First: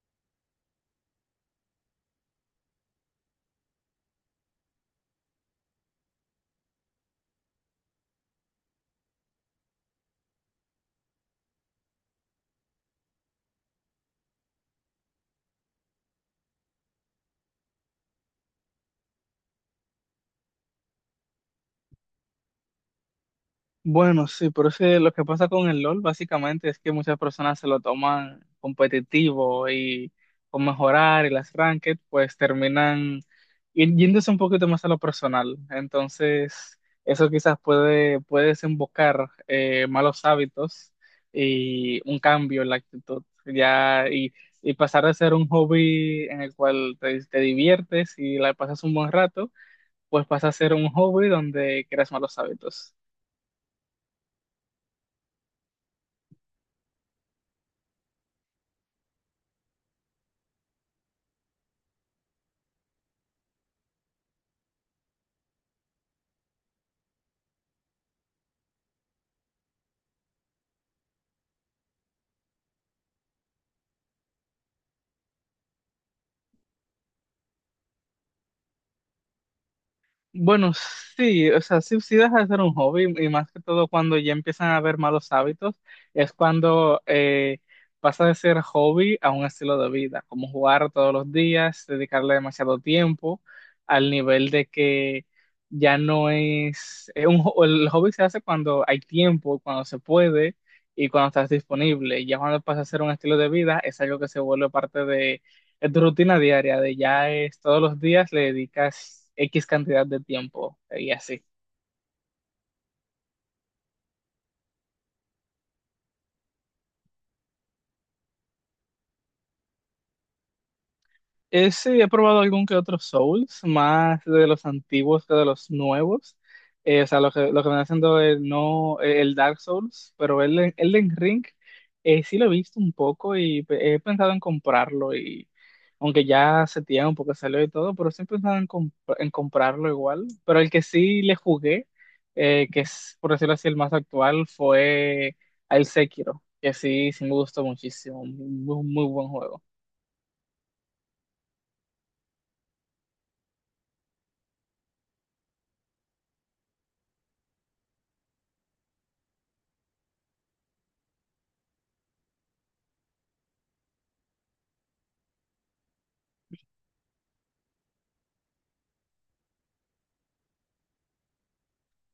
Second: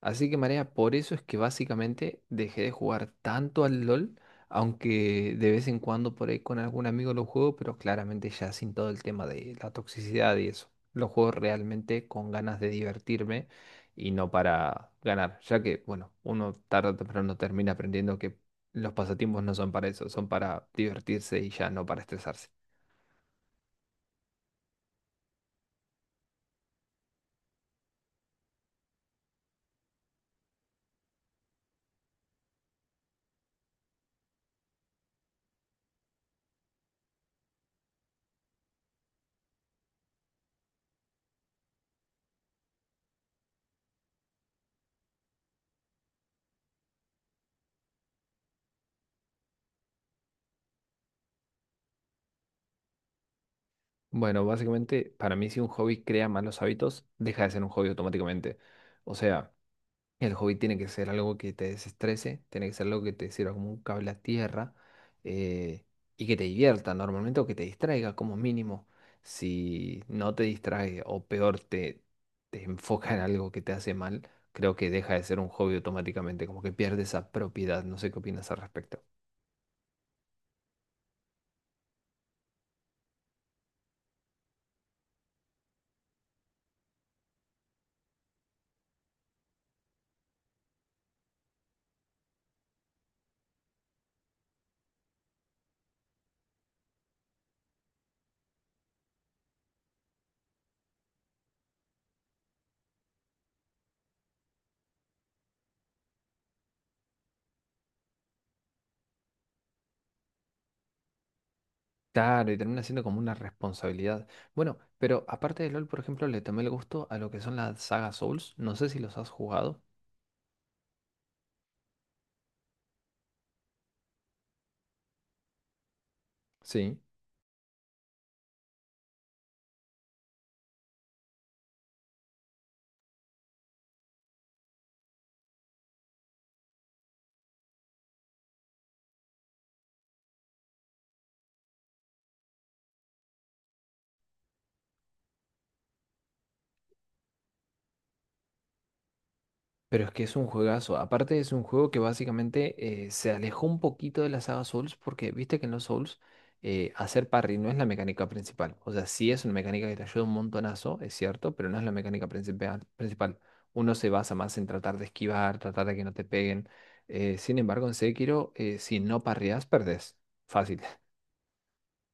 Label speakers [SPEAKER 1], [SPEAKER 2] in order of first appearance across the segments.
[SPEAKER 1] Así que Marea, por eso es que básicamente dejé de jugar tanto al LOL, aunque de vez en cuando por ahí con algún amigo lo juego, pero claramente ya sin todo el tema de la toxicidad y eso. Lo juego realmente con ganas de divertirme y no para ganar, ya que, bueno, uno tarde o temprano termina aprendiendo que los pasatiempos no son para eso, son para divertirse y ya no para estresarse.
[SPEAKER 2] Bueno, sí, pero es que lo que pasa con el LOL básicamente es que muchas personas se lo toman competitivo y con mejorar y las ranked, pues terminan yéndose un poquito más a lo personal. Entonces, eso quizás puede desembocar malos hábitos y un cambio en la actitud. Ya, y pasar de ser un hobby en el cual te diviertes y la pasas un buen rato, pues pasa a ser un hobby donde creas malos hábitos.
[SPEAKER 1] Bueno, básicamente para mí si un hobby crea malos hábitos, deja de ser un hobby automáticamente. O sea... El hobby tiene que ser algo que te desestrese, tiene que ser algo que te sirva como un cable a tierra, eh, y que te divierta normalmente o que te distraiga como mínimo. Si no te distrae o peor te enfoca en algo que te hace mal, creo que deja de ser un hobby automáticamente, como que pierde esa propiedad. No sé qué opinas al respecto.
[SPEAKER 2] Bueno, sí, o sea, sí, sí deja de ser un hobby y más que todo cuando ya empiezan a haber malos hábitos, es cuando pasa de ser hobby a un estilo de vida, como jugar todos los días, dedicarle demasiado tiempo al nivel de que ya no es, es el hobby se hace cuando hay tiempo, cuando se puede y cuando estás disponible. Ya cuando pasa a ser un estilo de vida, es algo que se vuelve parte, es tu rutina diaria, de ya es todos los días le dedicas X cantidad de tiempo y así.
[SPEAKER 1] Claro, y termina siendo como una responsabilidad. Bueno, pero aparte de LOL, por ejemplo, le tomé el gusto a lo que son las sagas Souls. No sé si los has jugado.
[SPEAKER 2] Sí, he probado algún que otro Souls, más de los antiguos que de los nuevos.
[SPEAKER 1] Sí.
[SPEAKER 2] O sea, lo que me haciendo el, no, el Dark Souls, pero el Elden Ring sí lo he visto un poco y he pensado en comprarlo. Y aunque ya hace tiempo que salió y todo, pero sí he pensado en, en comprarlo igual. Pero el que sí le jugué, que es por decirlo así el más actual, fue el Sekiro, que sí, sí me gustó muchísimo. Muy, muy buen juego.
[SPEAKER 1] Pero es que es un juegazo. Aparte es un juego que básicamente se alejó un poquito de la saga Souls porque viste que en los Souls hacer parry no es la mecánica principal. O sea, sí es una mecánica que te ayuda un montonazo, es cierto, pero no es la mecánica principal. Uno se basa más en tratar de esquivar, tratar de que no te peguen. Sin embargo, en Sekiro, si no parreas, perdés. Fácil.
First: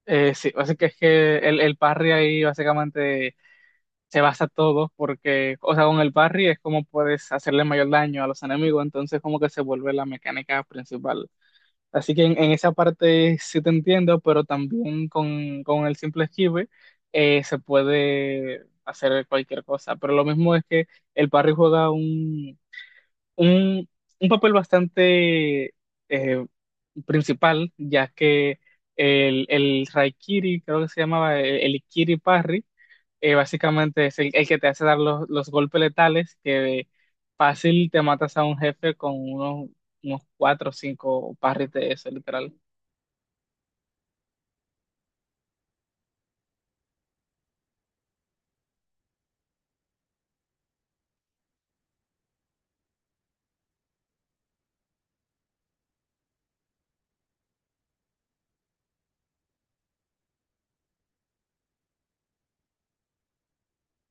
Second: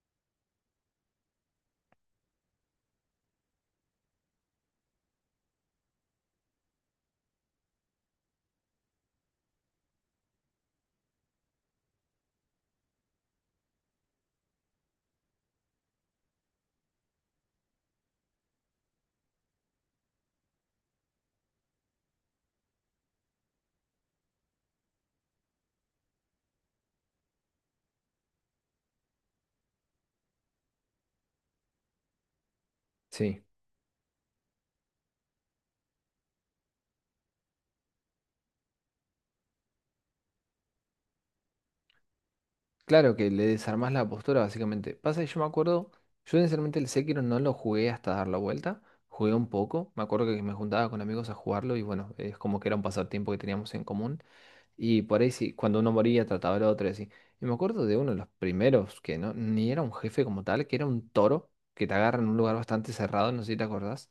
[SPEAKER 2] Sí, así que es que el parry ahí básicamente se basa todo, porque, o sea, con el parry es como puedes hacerle mayor daño a los enemigos, entonces como que se vuelve la mecánica principal. Así que en esa parte sí te entiendo, pero también con el simple esquive se puede hacer cualquier cosa. Pero lo mismo es que el parry juega un, un papel bastante eh, principal, ya que el Raikiri, creo que se llamaba Ikiri Parry,
[SPEAKER 1] Sí.
[SPEAKER 2] básicamente es el que te hace dar los golpes letales, que fácil te matas a un jefe con unos, unos cuatro o cinco parries de eso, literal.
[SPEAKER 1] Claro que le desarmás la postura, básicamente. Pasa que yo me acuerdo, yo sinceramente el Sekiro no lo jugué hasta dar la vuelta, jugué un poco, me acuerdo que me juntaba con amigos a jugarlo y bueno, es como que era un pasatiempo que teníamos en común y por ahí sí, cuando uno moría trataba al otro y así. Y me acuerdo de uno de los primeros, que no, ni era un jefe como tal, que era un toro que te agarra en un lugar bastante cerrado, no sé si te acordás.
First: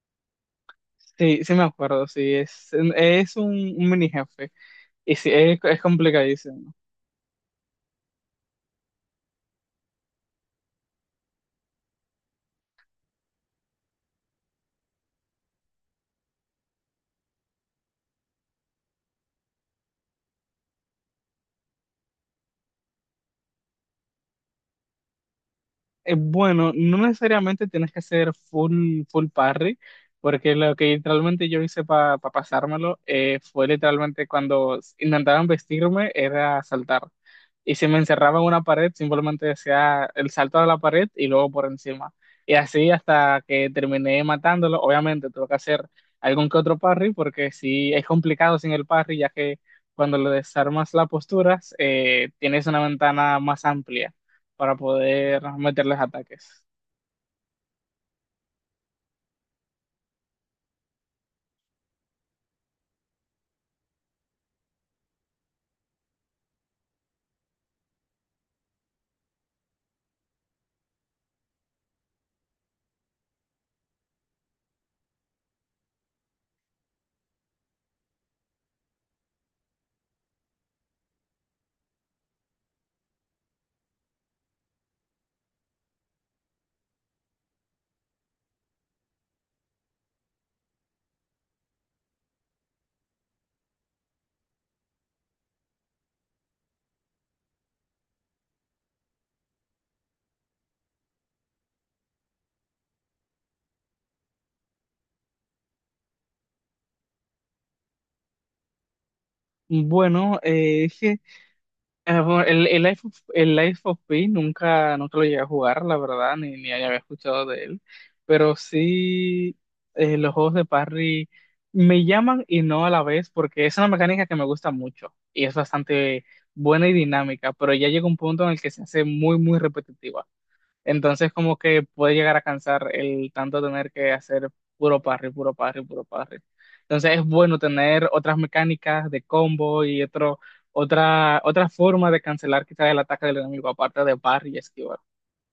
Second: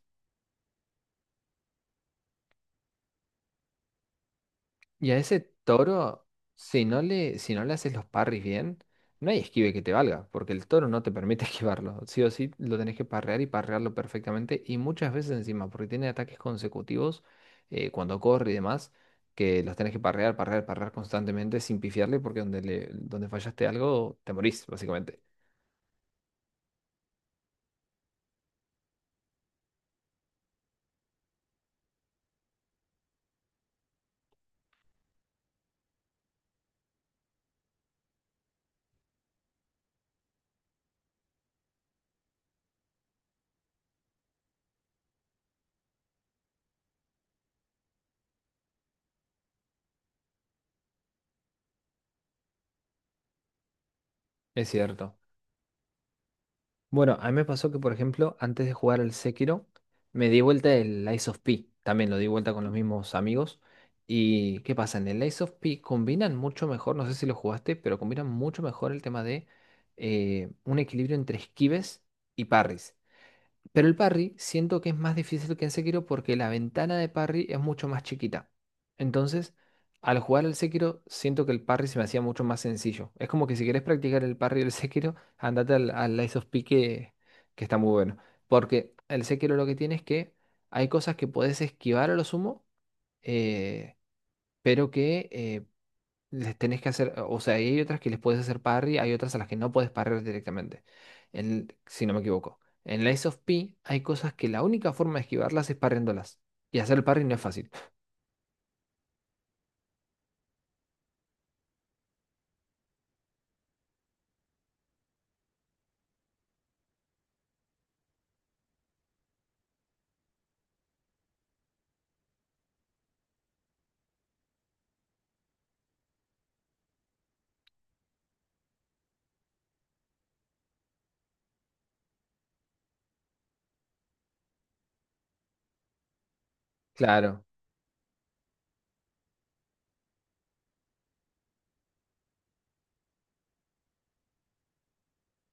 [SPEAKER 2] Sí, sí me acuerdo, sí, es un mini jefe,
[SPEAKER 1] Y
[SPEAKER 2] y
[SPEAKER 1] a
[SPEAKER 2] sí,
[SPEAKER 1] ese
[SPEAKER 2] es
[SPEAKER 1] toro,
[SPEAKER 2] complicadísimo.
[SPEAKER 1] si no si no le haces los parries bien, no hay esquive que te valga, porque el toro no te permite esquivarlo. Sí o sí lo tenés que parrear y parrearlo perfectamente, y muchas veces encima, porque tiene ataques consecutivos cuando corre y demás, que los tenés que parrear constantemente sin pifiarle, porque donde fallaste algo, te morís, básicamente.
[SPEAKER 2] Bueno, no necesariamente tienes que hacer full parry, porque lo que literalmente yo hice para pasármelo fue literalmente cuando intentaban vestirme era saltar. Y si me encerraba en una pared, simplemente decía el salto a la pared y luego por encima. Y así hasta que terminé matándolo. Obviamente tuve que hacer algún que otro parry, porque sí es complicado sin el parry, ya que cuando le desarmas las posturas, tienes una ventana más amplia
[SPEAKER 1] Es
[SPEAKER 2] para
[SPEAKER 1] cierto.
[SPEAKER 2] poder meterles ataques.
[SPEAKER 1] Bueno, a mí me pasó que, por ejemplo, antes de jugar al Sekiro, me di vuelta el Lies of P. También lo di vuelta con los mismos amigos. ¿Y qué pasa? En el Lies of P combinan mucho mejor, no sé si lo jugaste, pero combinan mucho mejor el tema de un equilibrio entre esquives y parries. Pero el parry siento que es más difícil que en Sekiro porque la ventana de parry es mucho más chiquita. Entonces, al jugar al Sekiro, siento que el parry se me hacía mucho más sencillo. Es como que si querés practicar el parry del Sekiro, andate al Lies of P que está muy bueno. Porque el Sekiro lo que tiene es que hay cosas que podés esquivar a lo sumo, eh, pero que les tenés que hacer, o sea, hay otras que les puedes hacer parry, hay otras a las que no puedes parrear directamente, si no me equivoco. En la of P hay cosas que la única forma de esquivarlas es parriándolas. Y hacer el parry no es fácil.
[SPEAKER 2] Bueno, es que bueno, el el Life of Pi nunca, nunca lo llegué a jugar, la verdad, ni había escuchado de él, pero sí los juegos de parry me llaman y no a la vez, porque es una mecánica que me gusta mucho y es bastante buena y dinámica, pero ya llega un punto en el que se hace muy, muy repetitiva. Entonces, como que puede llegar a cansar el tanto tener que hacer puro parry, puro parry, puro parry. Entonces, es
[SPEAKER 1] Claro.
[SPEAKER 2] bueno tener otras mecánicas de combo y otra forma de cancelar quizás el ataque del enemigo, aparte de parry y esquivar.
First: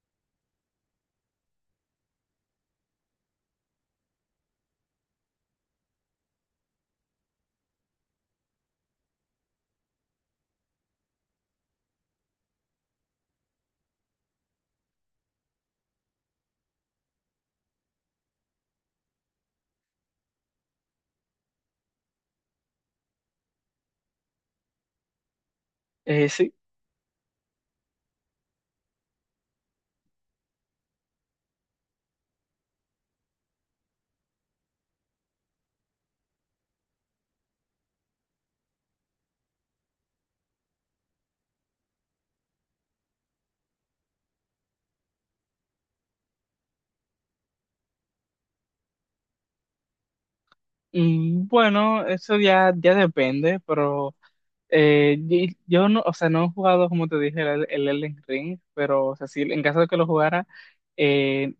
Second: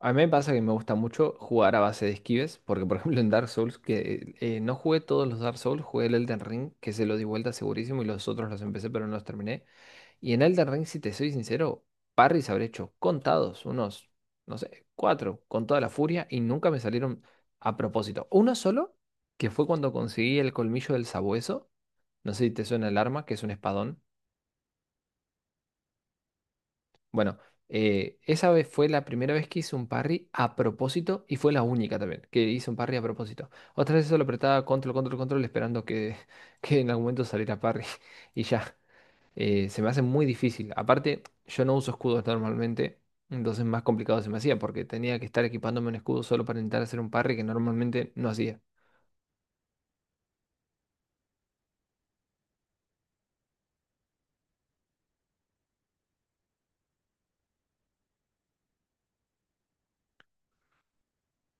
[SPEAKER 1] A mí me pasa que me gusta mucho jugar a base de esquives, porque por ejemplo en Dark Souls, que no jugué todos los Dark Souls, jugué el Elden Ring, que se lo di vuelta segurísimo y los otros los empecé pero no los terminé. Y en Elden Ring, si te soy sincero, parries habré hecho contados, unos, no sé, cuatro, con toda la furia, y nunca me salieron a propósito. Uno solo, que fue cuando conseguí el colmillo del sabueso. No sé si te suena el arma, que es un espadón.
[SPEAKER 2] Sí.
[SPEAKER 1] Bueno, esa vez fue la primera vez que hice un parry a propósito y fue la única también que hice un parry a propósito. Otras veces solo apretaba control esperando que, que en algún momento saliera parry y ya. Se me hace muy difícil. Aparte, yo no uso escudos normalmente, entonces más complicado se me hacía porque tenía que estar equipándome un escudo solo para intentar hacer un parry que normalmente no hacía.
[SPEAKER 2] Mm, bueno, eso ya, ya depende, pero yo no, o sea, no he jugado, como te dije, el Elden Ring, pero o sea, sí, en caso de que lo jugara, eh,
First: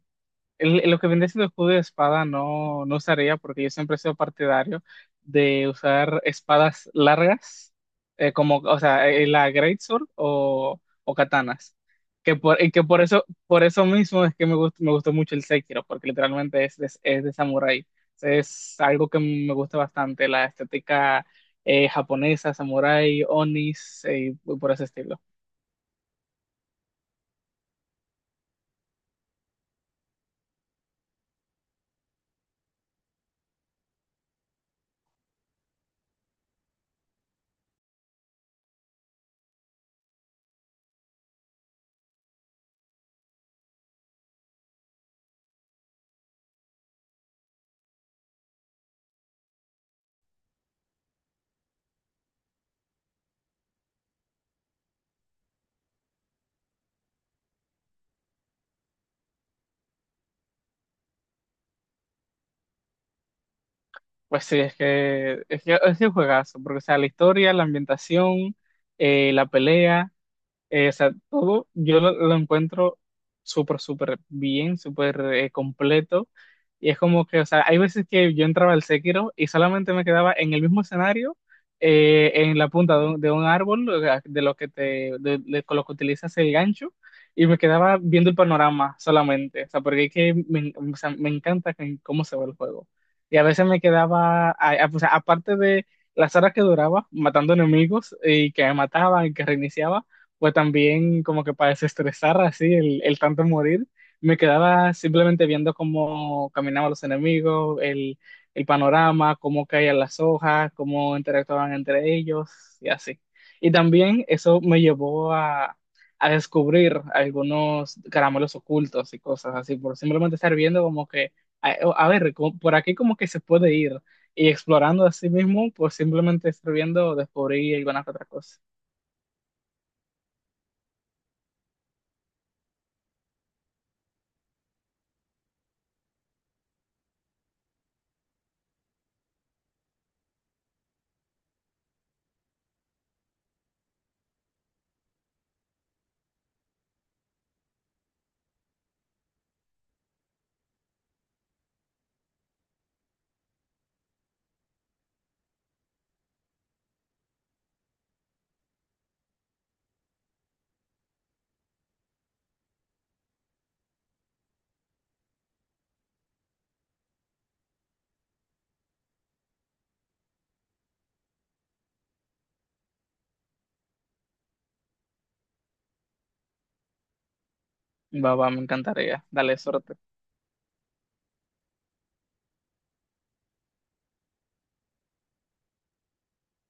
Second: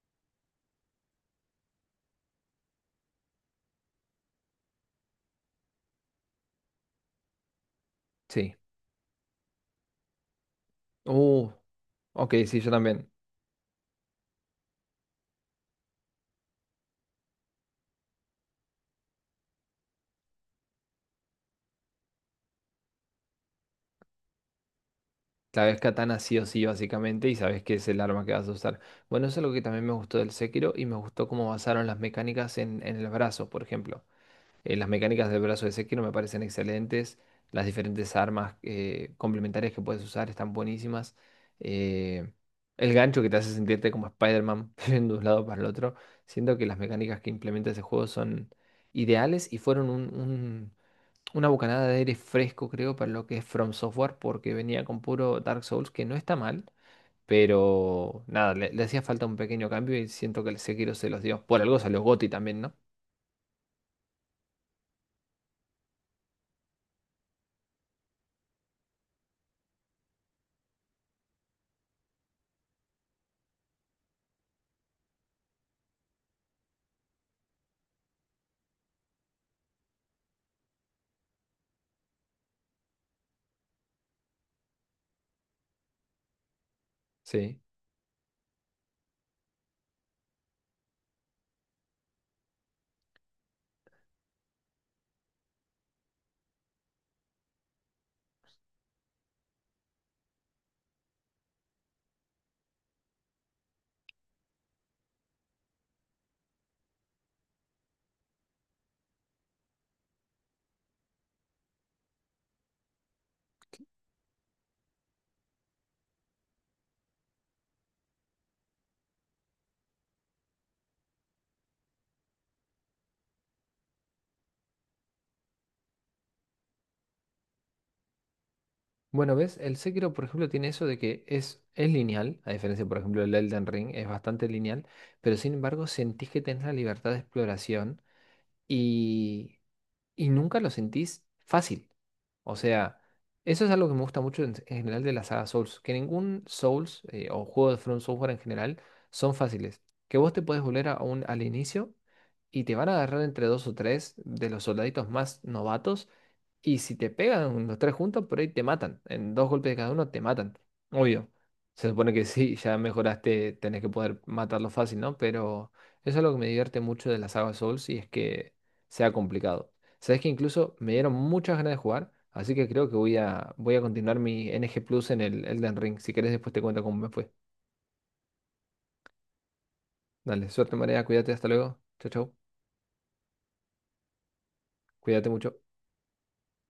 [SPEAKER 2] lo que viene siendo el escudo de espada no, no usaría porque yo siempre he sido partidario de usar espadas largas,
[SPEAKER 1] Sí.
[SPEAKER 2] como, o sea, la greatsword o
[SPEAKER 1] Uh,
[SPEAKER 2] katanas.
[SPEAKER 1] ok, sí, yo
[SPEAKER 2] Y que
[SPEAKER 1] también.
[SPEAKER 2] por eso mismo es que me gustó mucho el Sekiro, porque literalmente es de samurái. Es algo que me gusta bastante, la estética japonesa, samurái, onis, y por ese estilo.
[SPEAKER 1] Sabes katana sí o sí, básicamente, y sabes que es el arma que vas a usar. Bueno, eso es algo que también me gustó del Sekiro y me gustó cómo basaron las mecánicas en el brazo, por ejemplo. Las mecánicas del brazo de Sekiro me parecen excelentes. Las diferentes armas complementarias que puedes usar están buenísimas. Eh, el gancho que te hace sentirte como Spider-Man yendo de un lado para el otro. Siento que las mecánicas que implementa ese juego son ideales y fueron una bocanada de aire fresco, creo, para lo que es From Software, porque venía con puro Dark Souls, que no está mal. Pero nada, le hacía falta un pequeño cambio y siento que el Sekiro se los dio. Por algo salió GOTY también, ¿no?
[SPEAKER 2] Pues sí, es que es que es un juegazo, porque o sea, la historia, la ambientación, la pelea. O sea, todo yo lo encuentro súper, súper bien, súper completo. Y es como que, o sea, hay veces que yo entraba al Sekiro y solamente me quedaba en el mismo escenario, en la punta de de un árbol, o sea, de lo que te, con lo que utilizas el gancho, y me
[SPEAKER 1] Sí.
[SPEAKER 2] quedaba viendo el panorama solamente. O sea, porque es que me, o sea, me encanta que, cómo se ve el juego. Y a veces me quedaba, o sea, aparte de las horas que duraba matando enemigos y que me mataban y que reiniciaba o también como que para desestresar así el tanto morir, me quedaba simplemente viendo cómo caminaban los enemigos, el panorama, cómo caían las hojas, cómo interactuaban entre ellos y así. Y también eso me llevó a descubrir algunos caramelos ocultos y cosas así, por simplemente estar viendo como que, a, a ver, como, por aquí como que se puede ir. Y explorando a sí mismo, por simplemente estar viendo, descubrí alguna que otra cosa.
[SPEAKER 1] Bueno, ¿ves? El Sekiro, por ejemplo, tiene eso de que es lineal, a diferencia, por ejemplo, del Elden Ring, es bastante lineal, pero sin embargo sentís que tenés la libertad de exploración y y nunca lo sentís fácil. O sea, eso es algo que me gusta mucho en general de la saga Souls, que ningún Souls o juego de From Software en general son fáciles. Que vos te podés volver a un, al inicio y te van a agarrar entre dos o tres de los soldaditos más novatos y si te pegan los tres juntos, por ahí te matan. En dos golpes de cada uno te matan. Obvio. Se supone que sí, ya mejoraste, tenés que poder matarlo fácil, ¿no? Pero eso es lo que me divierte mucho de la saga Souls y es que sea complicado. Sabes que incluso me dieron muchas ganas de jugar, así que creo que voy a continuar mi NG Plus en el Elden Ring. Si querés, después te cuento cómo me fue.
[SPEAKER 2] Va, va, me encantaría. Dale, suerte.
[SPEAKER 1] Dale, suerte, María, cuídate, hasta luego. Chau, chau. Cuídate mucho.